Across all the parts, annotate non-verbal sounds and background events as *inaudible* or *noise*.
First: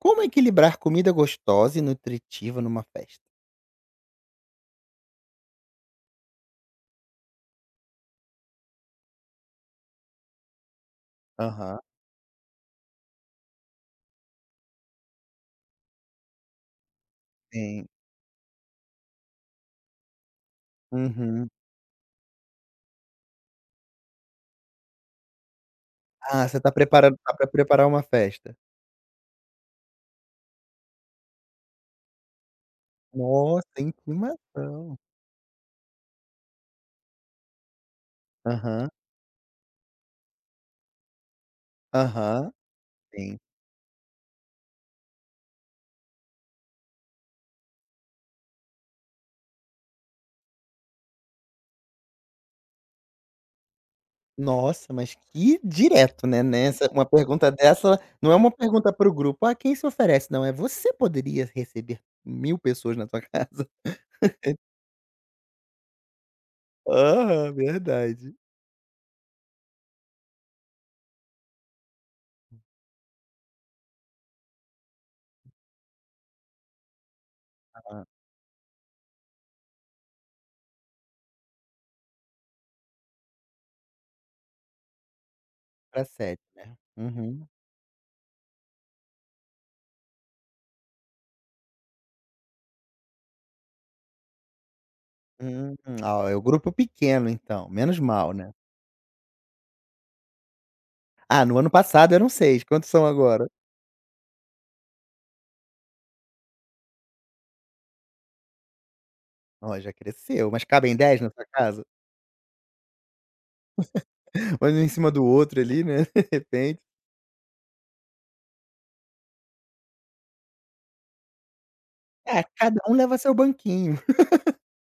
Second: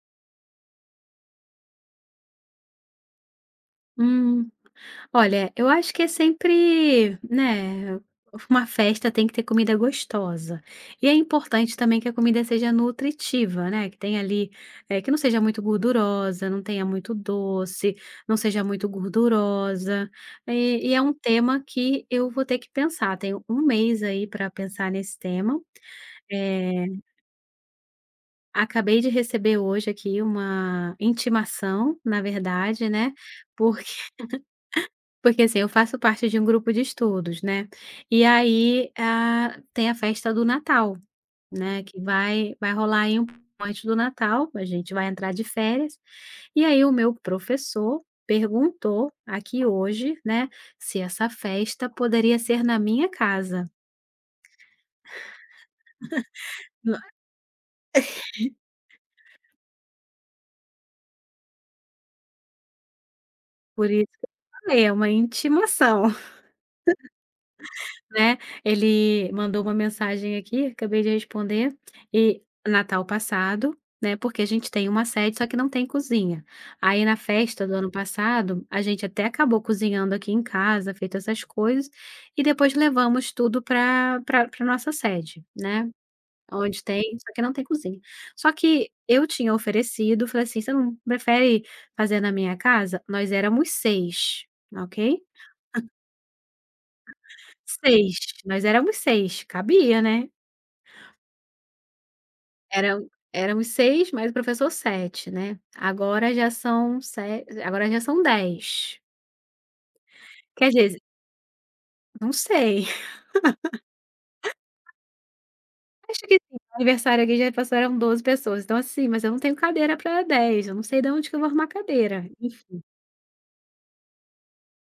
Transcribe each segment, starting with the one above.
Como equilibrar comida gostosa e nutritiva numa festa? Hum. Olha, eu acho que é sempre, né, uma festa tem que ter comida gostosa. E é importante Aham, também que a comida seja nutritiva, né, que tenha ali, que não seja muito gordurosa, não tenha muito sim. doce, não seja muito gordurosa. E é um Uhum. tema que eu vou ter que pensar. Tenho um mês aí para pensar nesse tema. Ah, você tá Eh, preparando tá pra preparar uma festa. Acabei de receber hoje aqui uma intimação, na verdade, né? Nossa, intimação. Porque assim, eu faço parte de um grupo de estudos, né, e aí, Aham, tem a festa do Natal, né, que aham, vai rolar aí um sim. pouco antes do Natal, a gente vai entrar de férias, e aí o meu professor perguntou aqui hoje, né, se essa festa poderia ser na minha casa. Nossa, mas que direto, né, nessa Não, uma pergunta dessa não é uma pergunta para o grupo: "Ah, quem se oferece?" Não, é você poderia receber 1000 pessoas na tua *laughs* casa. por isso que eu falei, é uma intimação. Aham, verdade. Né, ele mandou uma mensagem aqui, acabei de responder, e Natal passado, né, porque a gente tem uma sede, só que não tem cozinha. Aí na festa do ano Hã, passado, a gente até acabou cozinhando aqui em casa, feito essas coisas, e depois levamos tudo para nossa sede, né, pra 7, né. onde tem só que Uhum. não tem cozinha. Só que eu tinha oferecido, falei assim: "Você não prefere fazer na minha casa?" Nós éramos 6, ok? Hum. Ah, é o grupo pequeno então, menos 6. mal, né. Nós éramos 6, cabia, né? Ah, no ano passado eram 6. Quantos são Eram agora? éramos 6 mais o professor, sete, né. Agora já são 10. Ó, já cresceu, mas Quer cabem dizer, 10 na sua casa? não sei, *laughs* Mas um em cima do outro ali, né, *laughs* acho de que sim, no repente. aniversário aqui já passaram 12 pessoas, então assim, mas eu não tenho cadeira para 10. Eu não sei de onde que eu vou arrumar cadeira. É, cada Enfim, um leva seu banquinho. *laughs*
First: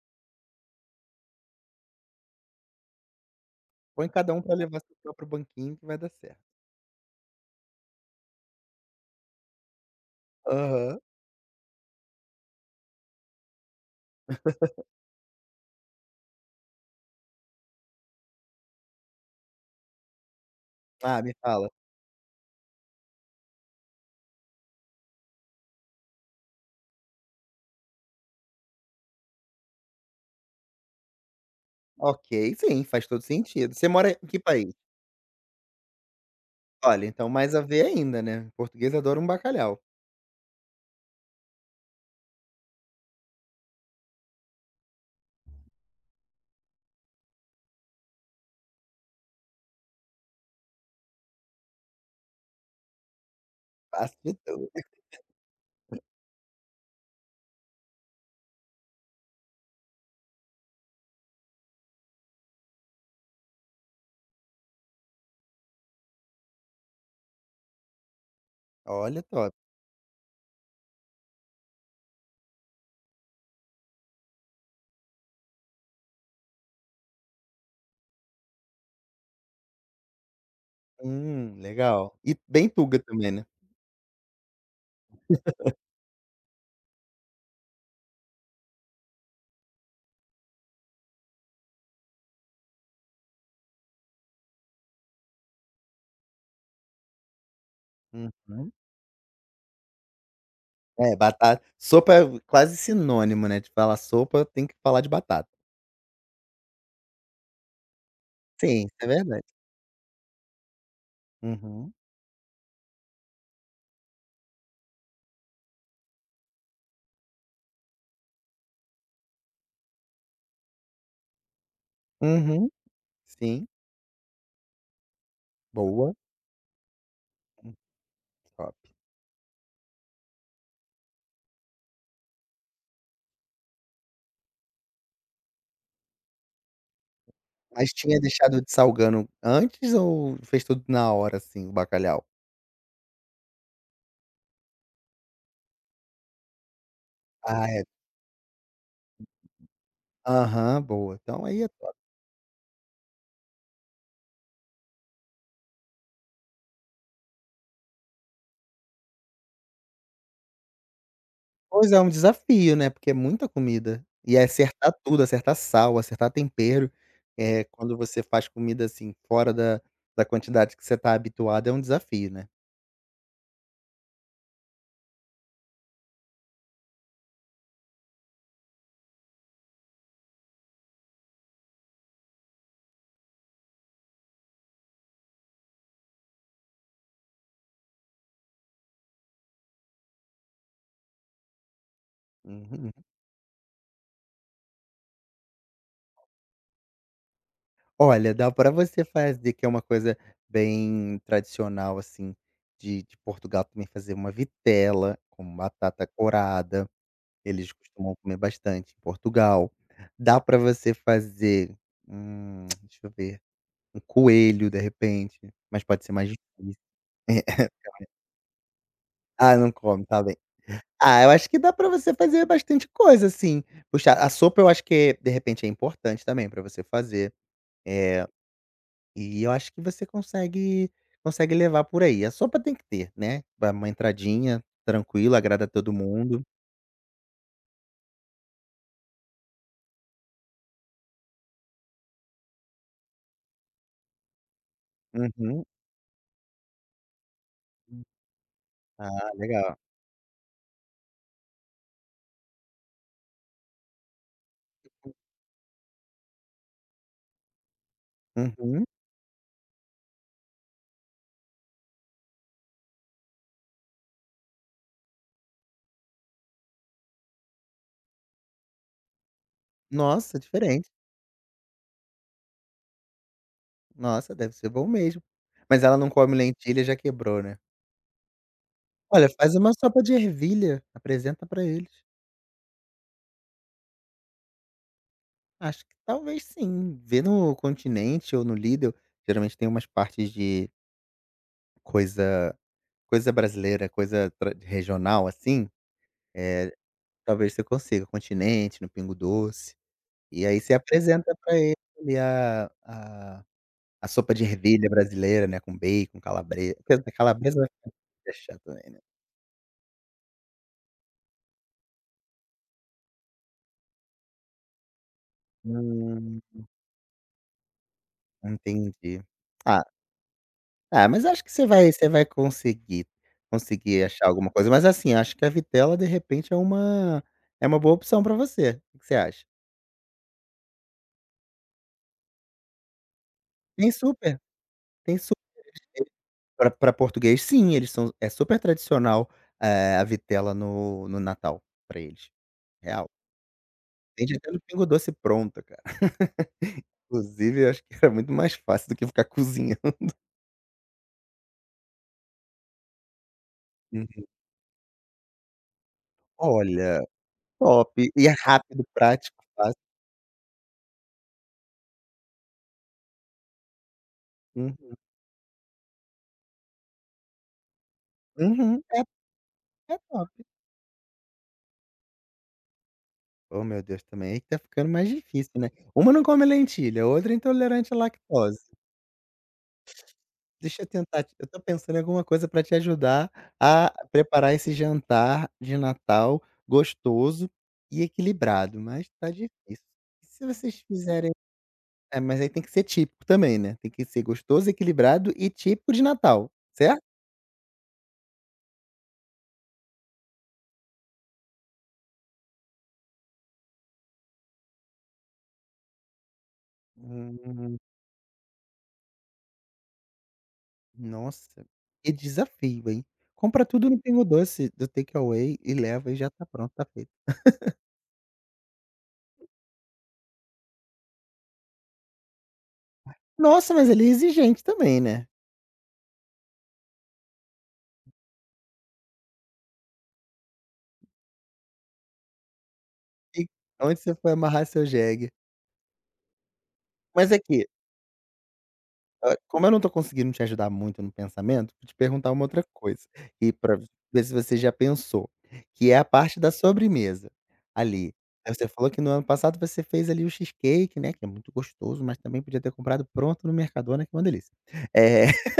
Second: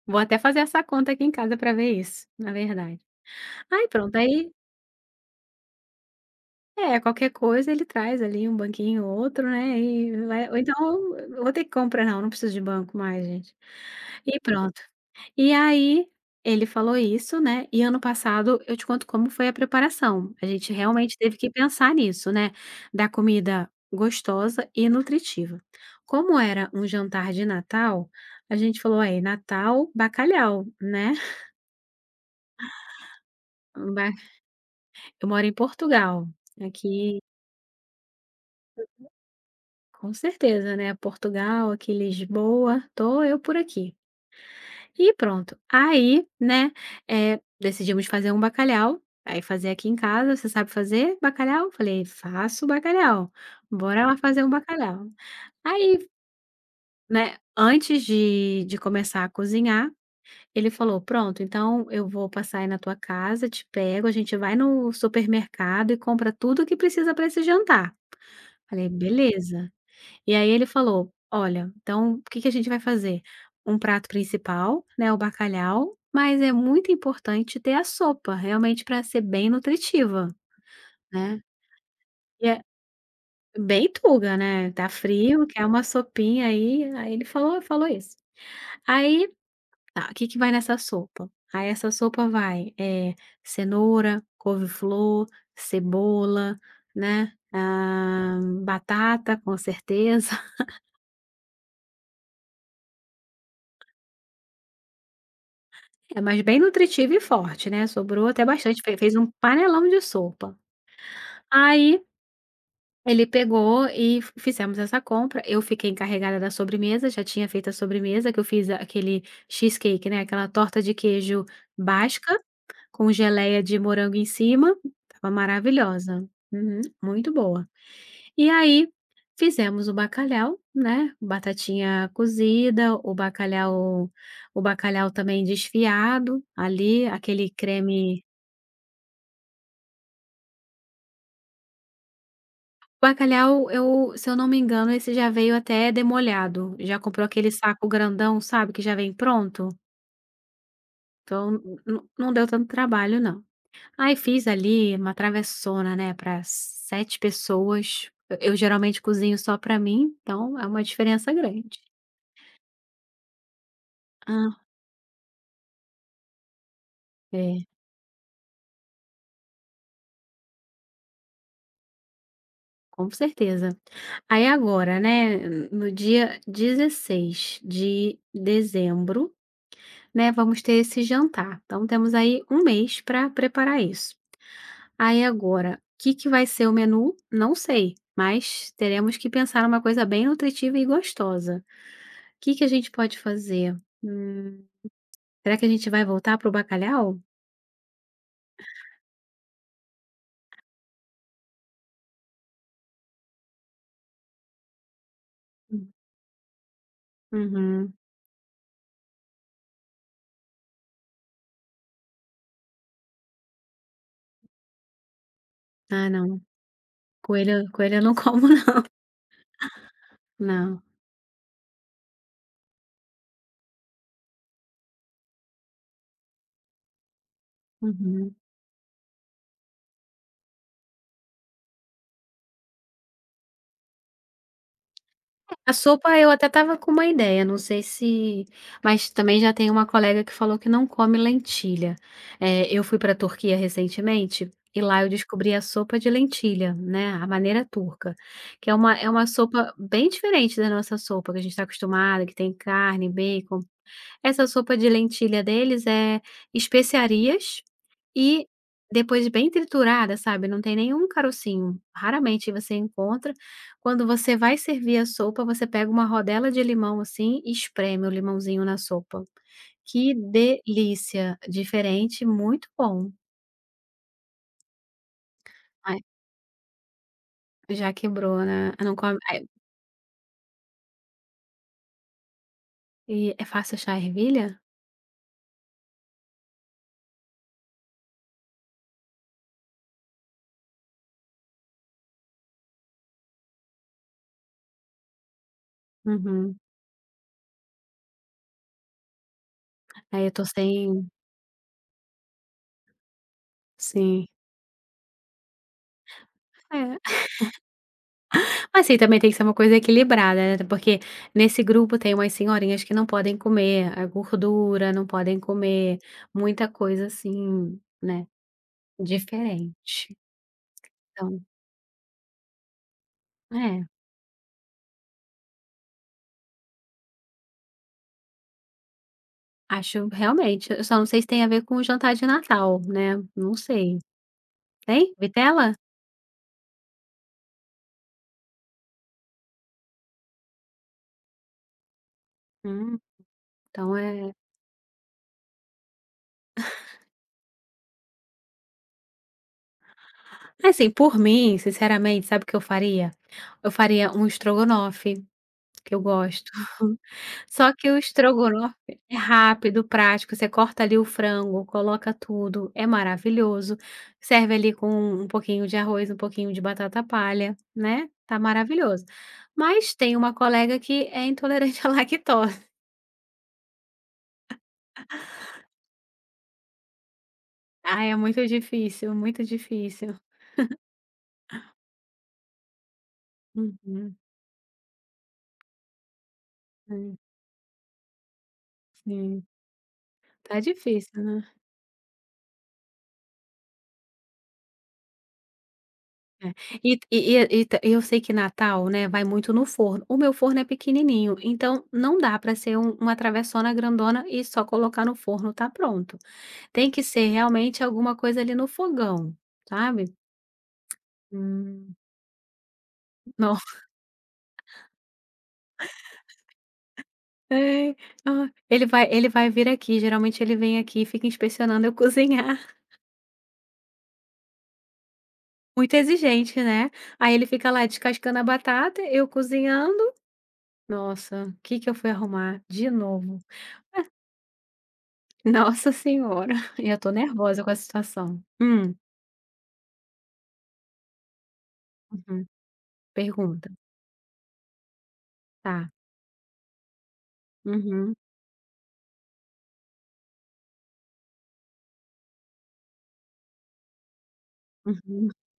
vou até fazer essa conta aqui em casa para ver isso, na verdade. Aí Põe pronto, cada um aí pra levar seu próprio banquinho que vai dar certo. é, qualquer coisa ele traz ali um banquinho ou outro, né, e vai ou Aham. então eu vou ter que comprar não, não preciso de banco mais gente. E pronto. E aí, ele falou isso, né, e ano passado eu te conto como foi a preparação, a gente realmente Ah, me teve que fala. pensar nisso, né, da comida gostosa e nutritiva. Como era um jantar de Natal, a gente falou: "Aí, Natal, bacalhau", né, *laughs* Ok, sim, faz todo sentido. Você ba mora em que país? eu moro em Portugal, Olha, aqui. então mais a ver ainda, né, português adora um bacalhau. Com certeza, né, Portugal, aqui Lisboa, tô eu por aqui. E pronto, aí, né, decidimos fazer um bacalhau, aí fazer aqui em casa, "Você sabe fazer bacalhau?" Falei: "Faço bacalhau, bora lá Faço de fazer um tudo. bacalhau". Aí, né, antes de começar a cozinhar, ele falou: "Pronto, então eu vou passar aí na tua casa, te pego, a gente vai no supermercado e compra tudo que precisa para esse jantar". Falei: Olha, top. "Beleza". E aí ele falou: "Olha, então o que que a gente vai fazer? Um prato principal, né, o bacalhau, mas é muito importante ter a sopa, realmente para ser bem nutritiva, né". Legal. E E é bem tuga também, né. bem tuga, né, tá frio, quer uma sopinha aí, aí ele falou isso. Aí, tá, o que que vai nessa sopa? Aí essa sopa vai, cenoura, couve-flor, cebola, né, hã, Uhum. batata, com certeza. É, batata sopa é quase sinônimo, né, de falar sopa tem que falar de batata. É, mas bem nutritivo e forte, né, sobrou até bastante, Sim, fe isso é fez um verdade. panelão de sopa. Uhum, Aí, ele pegou e fi fizemos essa compra, eu fiquei encarregada da sobremesa, já tinha feito a sobremesa, que eu fiz aquele cheesecake, né, aquela torta de queijo basca, uhum, com geleia sim, de morango em cima, tava boa. maravilhosa. Uhum, muito boa. Hum, E top. aí, fizemos o bacalhau, né, batatinha cozida, o bacalhau também desfiado, ali, aquele Mas tinha creme. deixado de salgando antes ou fez tudo na hora, assim, o bacalhau? Bacalhau, eu se eu não me engano, esse já veio até demolhado. Já comprou aquele Ah, é. saco grandão, sabe, que já vem pronto? Aham, boa, então Então aí é n top. n não deu tanto trabalho não. Aí fiz ali uma travessona, né, para 7 pessoas. Eu geralmente cozinho só para mim, então é uma diferença grande. Pois é, um desafio, né, porque é muita comida, e é Ah, acertar tudo, acertar sal, acertar tempero, é é, quando você faz comida, assim, fora da quantidade que você tá habituado, é um desafio, né. com certeza. Aí agora, né, no dia 16 de dezembro, né, vamos ter esse jantar. Então temos aí um mês para preparar isso. Aí agora, o que que vai ser o menu? Não sei, mas teremos que pensar uma coisa bem nutritiva e gostosa. O que que a gente Uhum. pode fazer? Hum, será que a gente vai voltar para o bacalhau? Olha, dá para você fazer que é uma coisa bem tradicional, assim, de Portugal também fazer uma vitela com Hum. batata corada, eles Uhum. costumam comer bastante em Portugal. Dá para você fazer, *tsk* deixa eu ver, um coelho, de repente, mas pode Ah, ser mais não. difícil. Coelho *laughs* coelho eu não *laughs* como não. Ah, não come, tá bem. Não. Ah, eu acho que dá pra você fazer bastante coisa, assim, puxar a sopa eu acho que, de repente, é importante também pra você fazer, eh Uhum. e eu acho que você consegue levar por aí. A sopa tem que ter, né, dá uma entradinha tranquila, agrada A todo sopa eu mundo. até estava com uma ideia, não sei se mas também já tem uma colega que falou que não come lentilha. Eu fui pra Turquia recentemente, e lá eu descobri a Uhum. sopa de lentilha, né, a maneira turca, que é uma Ah, sopa legal. bem diferente da nossa sopa que a gente está acostumada, que tem carne, bacon. Essa sopa de lentilha deles é especiarias e Uhum. depois bem triturada, sabe, não tem nenhum carocinho, raramente você encontra. Quando você vai servir a sopa, você pega uma rodela de limão, assim, e espreme o limãozinho na sopa. Que Nossa, diferente. delícia! Diferente, muito bom. Nossa, deve ser bom mesmo. Mas ela Ai, não come lentilha, já quebrou, né. já quebrou, né. Eu não come Olha, ai, faz uma sopa de ervilha, apresenta pra eles. e é fácil achar ervilha? Acho que talvez sim, vê no Continente ou no Lidl, geralmente tem umas partes de coisa coisa brasileira, coisa tra regional, assim, Uhum. eh. Talvez você consiga, Continente, no Pingo Doce. Aí eu tô E aí você sem apresenta pra ele a sim. sopa de ervilha brasileira, né, com bacon, É. calabresa vai ficar é chato também, Assim, né. também tem que ser uma coisa equilibrada, né, porque nesse grupo tem umas senhorinhas que não podem comer a gordura, não podem comer Hum, muita coisa assim, né, entendi. Ah, diferente. ah, mas Então, acho que você vai conseguir é, conseguir achar alguma coisa, mas assim, acho que a vitela de repente é uma boa opção pra você. O que que você acha? acho realmente, eu só não sei se tem a ver com o jantar de Natal, né, não Tem sei. super, Tem? tem super. Vitela? Pra português, sim, eles são é super tradicional, eh, a vitela no Natal pra eles, Hum, real. então é Vende até no Pingo Doce pronta, cara. *laughs* Inclusive, eu acho que era muito mais fácil do que ficar *laughs* cozinhando. assim, por mim, sinceramente, sabe o que eu faria? Eu faria Uhum. um estrogonofe, que eu gosto. Olha, Só que top. o E é estrogonofe rápido, é prático, fácil. rápido, prático, você corta ali o frango, coloca tudo, é maravilhoso. Serve ali com Uhum. um pouquinho de arroz, um pouquinho de batata palha, né, tá Uhum. Maravilhoso. Mas É tem top. uma colega que é intolerante à *laughs* lactose. Oh, meu Deus, também aí que tá ficando mais difícil, né. Uma não come lentilha, outra é intolerante à Ah, é muito lactose. difícil, muito difícil. Deixa eu tentar te eu tô pensando em alguma coisa para te ajudar a Uhum. preparar esse jantar de Natal É, gostoso e equilibrado, mas tá sim. difícil. Se Tá vocês difícil, fizerem né. é, mas aí tem que ser típico também, né, tem que ser gostoso, equilibrado e típico de Natal, É. E certo? E ta Eu sei que Natal, né, vai muito no forno. O meu forno é pequenininho, então não dá para ser uma travessona grandona e só colocar no forno, tá pronto. Tem que ser Hum, realmente alguma coisa ali no fogão, sabe. nossa, Hum. que desafio, hein. Não Compra *laughs* tudo no Pingo Doce do takeaway e leva e já tá pronto, tá feito. é. Ah, ele vai vir aqui, geralmente ele vem aqui e fica inspecionando eu cozinhar. Nossa, mas ele é exigente também, né. *laughs* Muito exigente, né. Aí ele fica lá descascando a batata, eu cozinhando. Nossa, o que que eu fui arrumar de novo. E onde você foi amarrar seu jegue? Nossa senhora, *laughs* eu tô Mas nervosa aqui. com a situação. Ah, como eu não tô conseguindo te ajudar muito no pensamento, vou te perguntar uma Uhum, outra coisa, e pergunta, pra ver se você já pensou, tá. que é a parte da sobremesa, Uhum, ali. Aí você falou que no ano passado você fez ali o cheesecake, né, que é muito gostoso, mas também podia ter comprado pronto no Mercadona, que é uma delícia. Eh, uhum. *laughs*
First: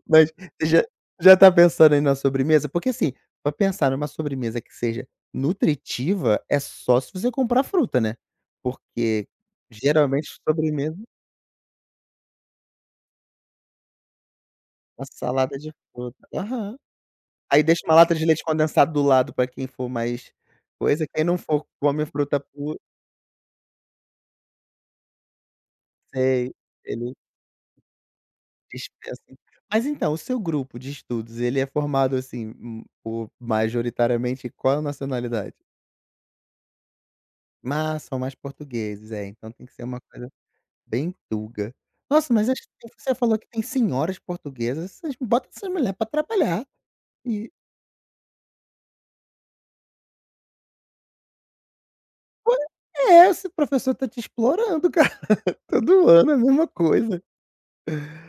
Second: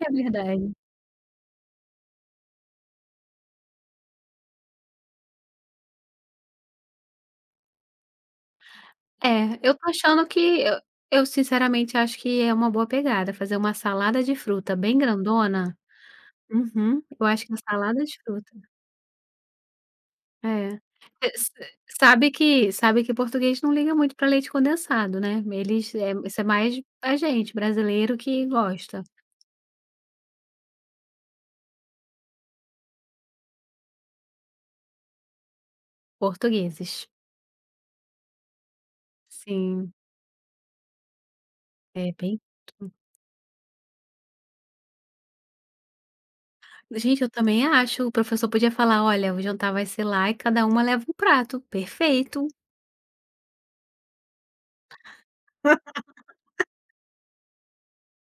É mas você verdade. já tá pensando aí na sobremesa? Porque assim, pra pensar numa sobremesa que seja nutritiva, é só se você comprar fruta, né, porque É, eu tô achando geralmente que eu sobremesa eu sinceramente acho que é uma boa pegada fazer uma salada de fruta bem a salada de grandona. fruta. Aham. Uhum, eu acho que a Aí deixa uma salada lata de de leite fruta, condensado do lado pra quem for mais é. coisa, quem Eh, não sa for come fruta pura sabe que português não liga muito para leite condensado, né, eles é isso é sei, mais ele a gente brasileiro que gosta, dispensa. Mas então, o seu grupo de estudos, ele é formado, assim, por majoritariamente qual nacionalidade? portugueses. Ah, são mais portugueses, é, então tem que ser Sim, uma coisa bem tuga. é Nossa, bem. mas acho que você falou que tem senhoras portuguesas, vocês bota essas mulher pra trabalhar. Gente, eu E, também acho. O professor podia falar: "Olha, o jantar vai ser lá e cada uma leva um prato". Perfeito. pois é, esse professor tá te explorando *laughs* cara, todo ano é a mesma coisa.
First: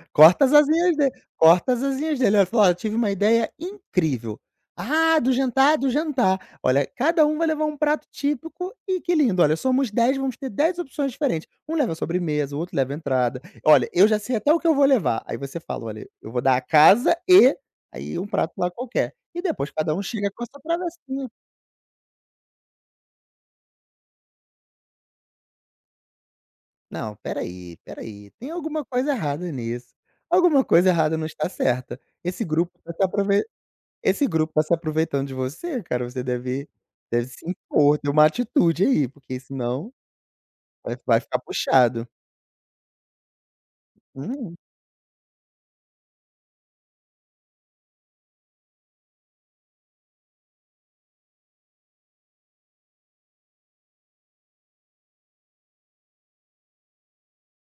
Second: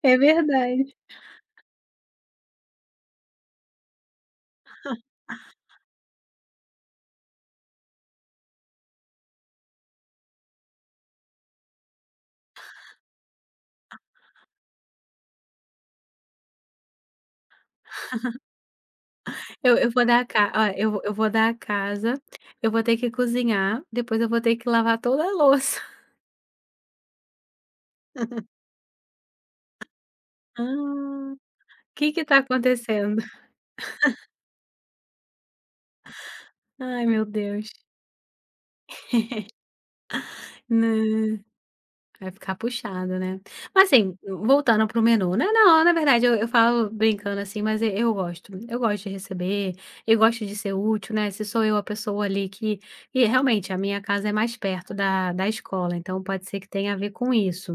É Corta as verdade. asinhas dele, corta as asinhas dele. Ela falou: "Olha, tive uma ideia incrível". "Ah, do jantar, do jantar". Olha, cada um vai levar um prato típico. E que lindo. Olha, somos 10, vamos ter 10 opções diferentes. Um leva sobremesa, o outro leva entrada. "Olha, eu já sei até o que eu vou levar". Aí você fala: "Olha, eu vou dar a casa e" aí um prato lá qualquer. E depois Eu cada um vou dar a chega com a ca sua olha, eu vou travessinha. dar a casa, eu vou ter que cozinhar, depois eu vou ter que lavar toda a louça. *laughs* Não, espera aí, tem alguma coisa errada nisso. Alguma "Hã, coisa errada não está certa. Que tá acontecendo?". Esse grupo tá se aproveitando de você, cara, você deve Ai, meu deve se Deus. impor, ter uma atitude aí, porque *laughs* senão vai ficar Né. puxado. Vai ficar puxado, né. Mas assim, Hum, voltando para o menu, né, não, na verdade eu falo brincando assim, mas e eu gosto. Eu gosto de receber, eu gosto de ser útil, né, se sou eu a pessoa ali que e realmente a minha casa é mais perto da escola, então pode ser que tenha a ver com isso,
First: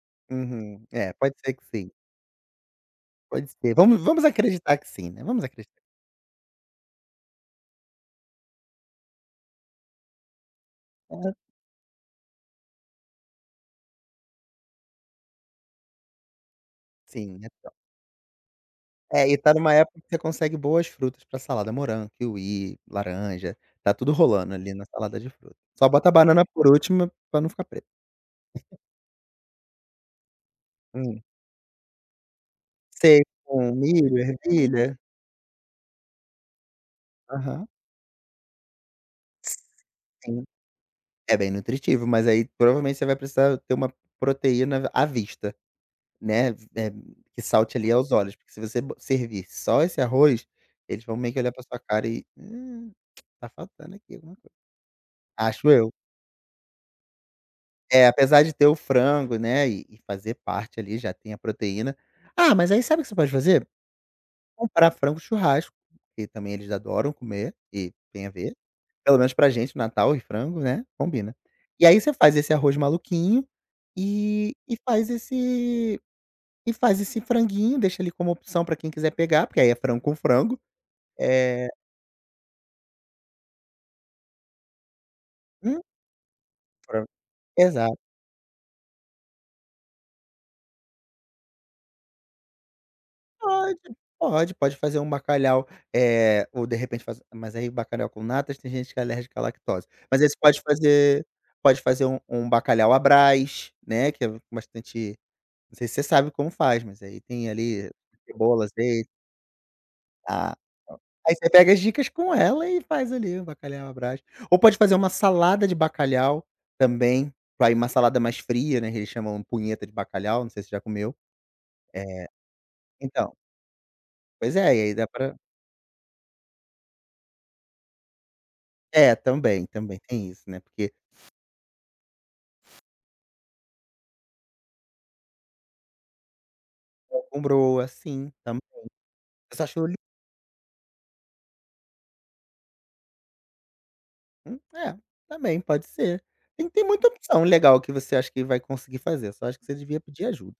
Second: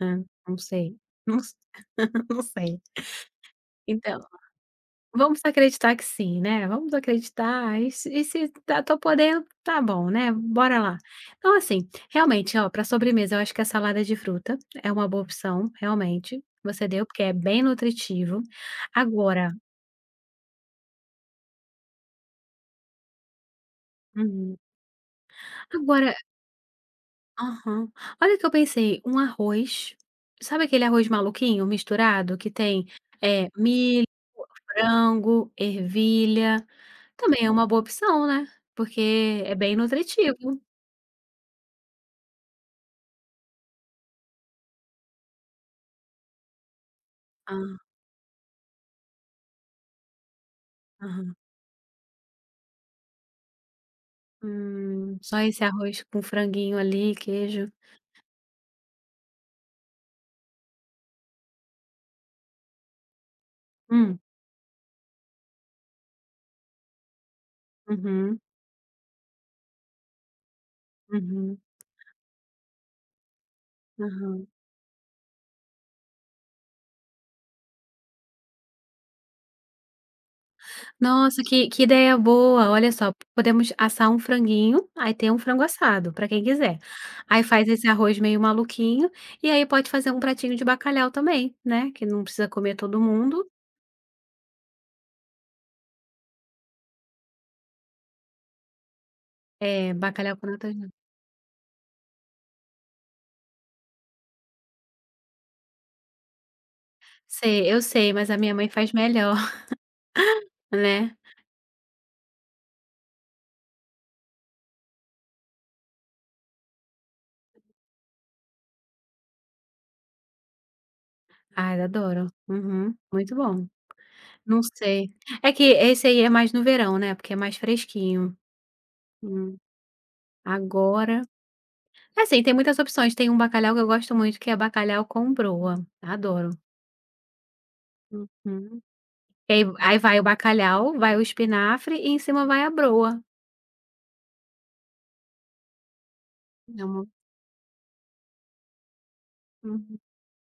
né, não uhum. sei, É, pode não ser s que sim, *laughs* não sei. pode ser. Vamos Então vamos acreditar que sim, né, vamos vamos acreditar. acreditar que sim, né, vamos acreditar, e se tô podendo, tá bom, né, bora lá. Ah, Então assim, realmente, ó, para sobremesa eu acho que a salada de fruta é uma boa opção, realmente, você deu, porque é sim, bem então. nutritivo. É, e Agora tá numa época que você consegue boas frutas pra salada, morango, kiwi, laranja, tá tudo rolando uhum. ali na salada de fruta. Só bota Agora a banana por última pra não ficar preta. aham. Olha que eu pensei, um arroz, sabe aquele arroz Hum. maluquinho misturado que tem, Sei, com milho, milho, ervilha. frango, ervilha, também é uma Aham. boa opção, né, porque é bem Sim. nutritivo. É bem nutritivo, mas aí provavelmente você vai precisar ter uma proteína à vista, né, eh, que salte ali aos olhos, porque se você bo servir só esse arroz, eles vão meio Aham. que olhar pra sua cara e: tá faltando aqui alguma coisa", Só esse acho eu. arroz com franguinho ali, queijo. É, apesar de ter o frango, né, e fazer parte ali, já tem a proteína. Ah, mas aí sabe o que você pode fazer? Hum. Comprar frango churrasco, que também eles adoram comer, e tem a Uhum, ver, pelo menos pra gente, Natal e frango, né, combina. uhum, E aí você faz esse arroz maluquinho aham. E e faz esse e faz esse franguinho, deixa ali como opção para quem quiser pegar, porque aí é frango com frango. Nossa, que Eh, que ideia boa! Olha só, podemos assar um franguinho, aí tem um frango hum, assado, para quem quiser. fran Aí faz esse exato. arroz meio maluquinho, e aí pode fazer um pratinho de bacalhau também, né, que não precisa comer todo mundo. Pode, pode, pode fazer um bacalhau, eh, ou de repente faz mas aí bacalhau com natas tem gente que é alérgica à lactose. É, Mas aí você bacalhau com pode natas não. fazer pode fazer um bacalhau à Brás, né, que é bastante não sei se você sabe como faz, mas aí tem Sei, eu ali sei, mas a minha cebola, mãe faz azeite. melhor, *laughs* Tá. né. Aí você pega as dicas com ela e faz ali o bacalhau à Brás. Ou pode fazer uma salada de bacalhau também, vai uma salada mais fria, né, que eles chamam punheta de bacalhau, não sei se você já comeu. Ai, eu adoro. Eh, Uhum, então, muito bom. pois Não é, e aí dá sei. pra É que esse aí é mais no verão, né, porque é mais fresquinho. é, Hum, também, também tem isso, né, porque agora assim, tem muitas opções, tem um bacalhau que eu gosto muito, que é bacalhau com broa, adoro. com broa, sim, tam Uhum. E eu aí só acho o li aí vai o bacalhau, vai o espinafre e em cima vai a broa. É, também pode ser. Tem É uma muita opção legal que você acha que vai conseguir fazer, só acho que você uhum. devia pedir ajuda.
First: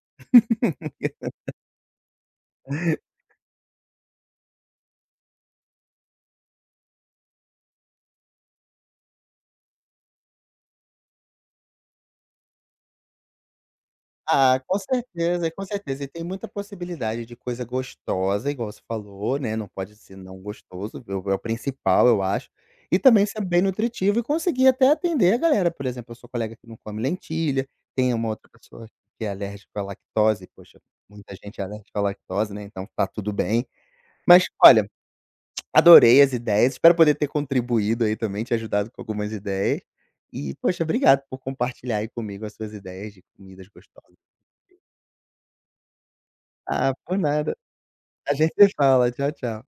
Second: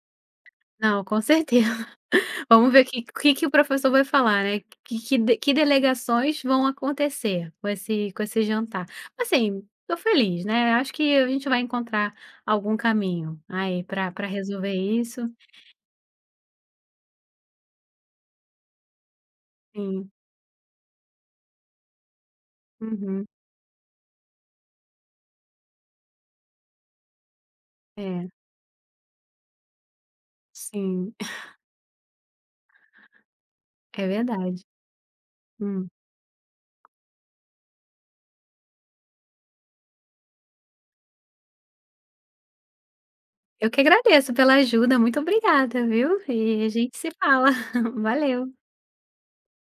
Não, com certeza. Vamos ver o que que o professor vai falar, né, que de que delegações vão acontecer com esse jantar. Assim, tô feliz, né, acho que a gente vai encontrar algum caminho aí para pra Ah, resolver com isso. certeza, com certeza. E tem muita possibilidade de coisa gostosa, igual você falou, né, não pode Sim. ser não gostoso, é o principal, eu acho. E Uhum. também ser bem nutritivo e conseguir até atender a galera, por exemplo, eu sou colega que não come lentilha, tem É, uma outra pessoa que é alérgica à lactose, poxa, sim, *laughs* muita gente é alérgica à lactose, né, então tá tudo bem. é Mas verdade. olha, Hum. adorei as ideias, espero poder ter contribuído aí também, te ajudado com algumas ideias. E poxa, obrigado por compartilhar aí comigo as suas ideias de comidas Eu que gostosas. agradeço pela ajuda, muito obrigada, viu, e a Ah, gente se por fala. nada. *laughs* A Valeu. gente se fala. Tchau, tchau.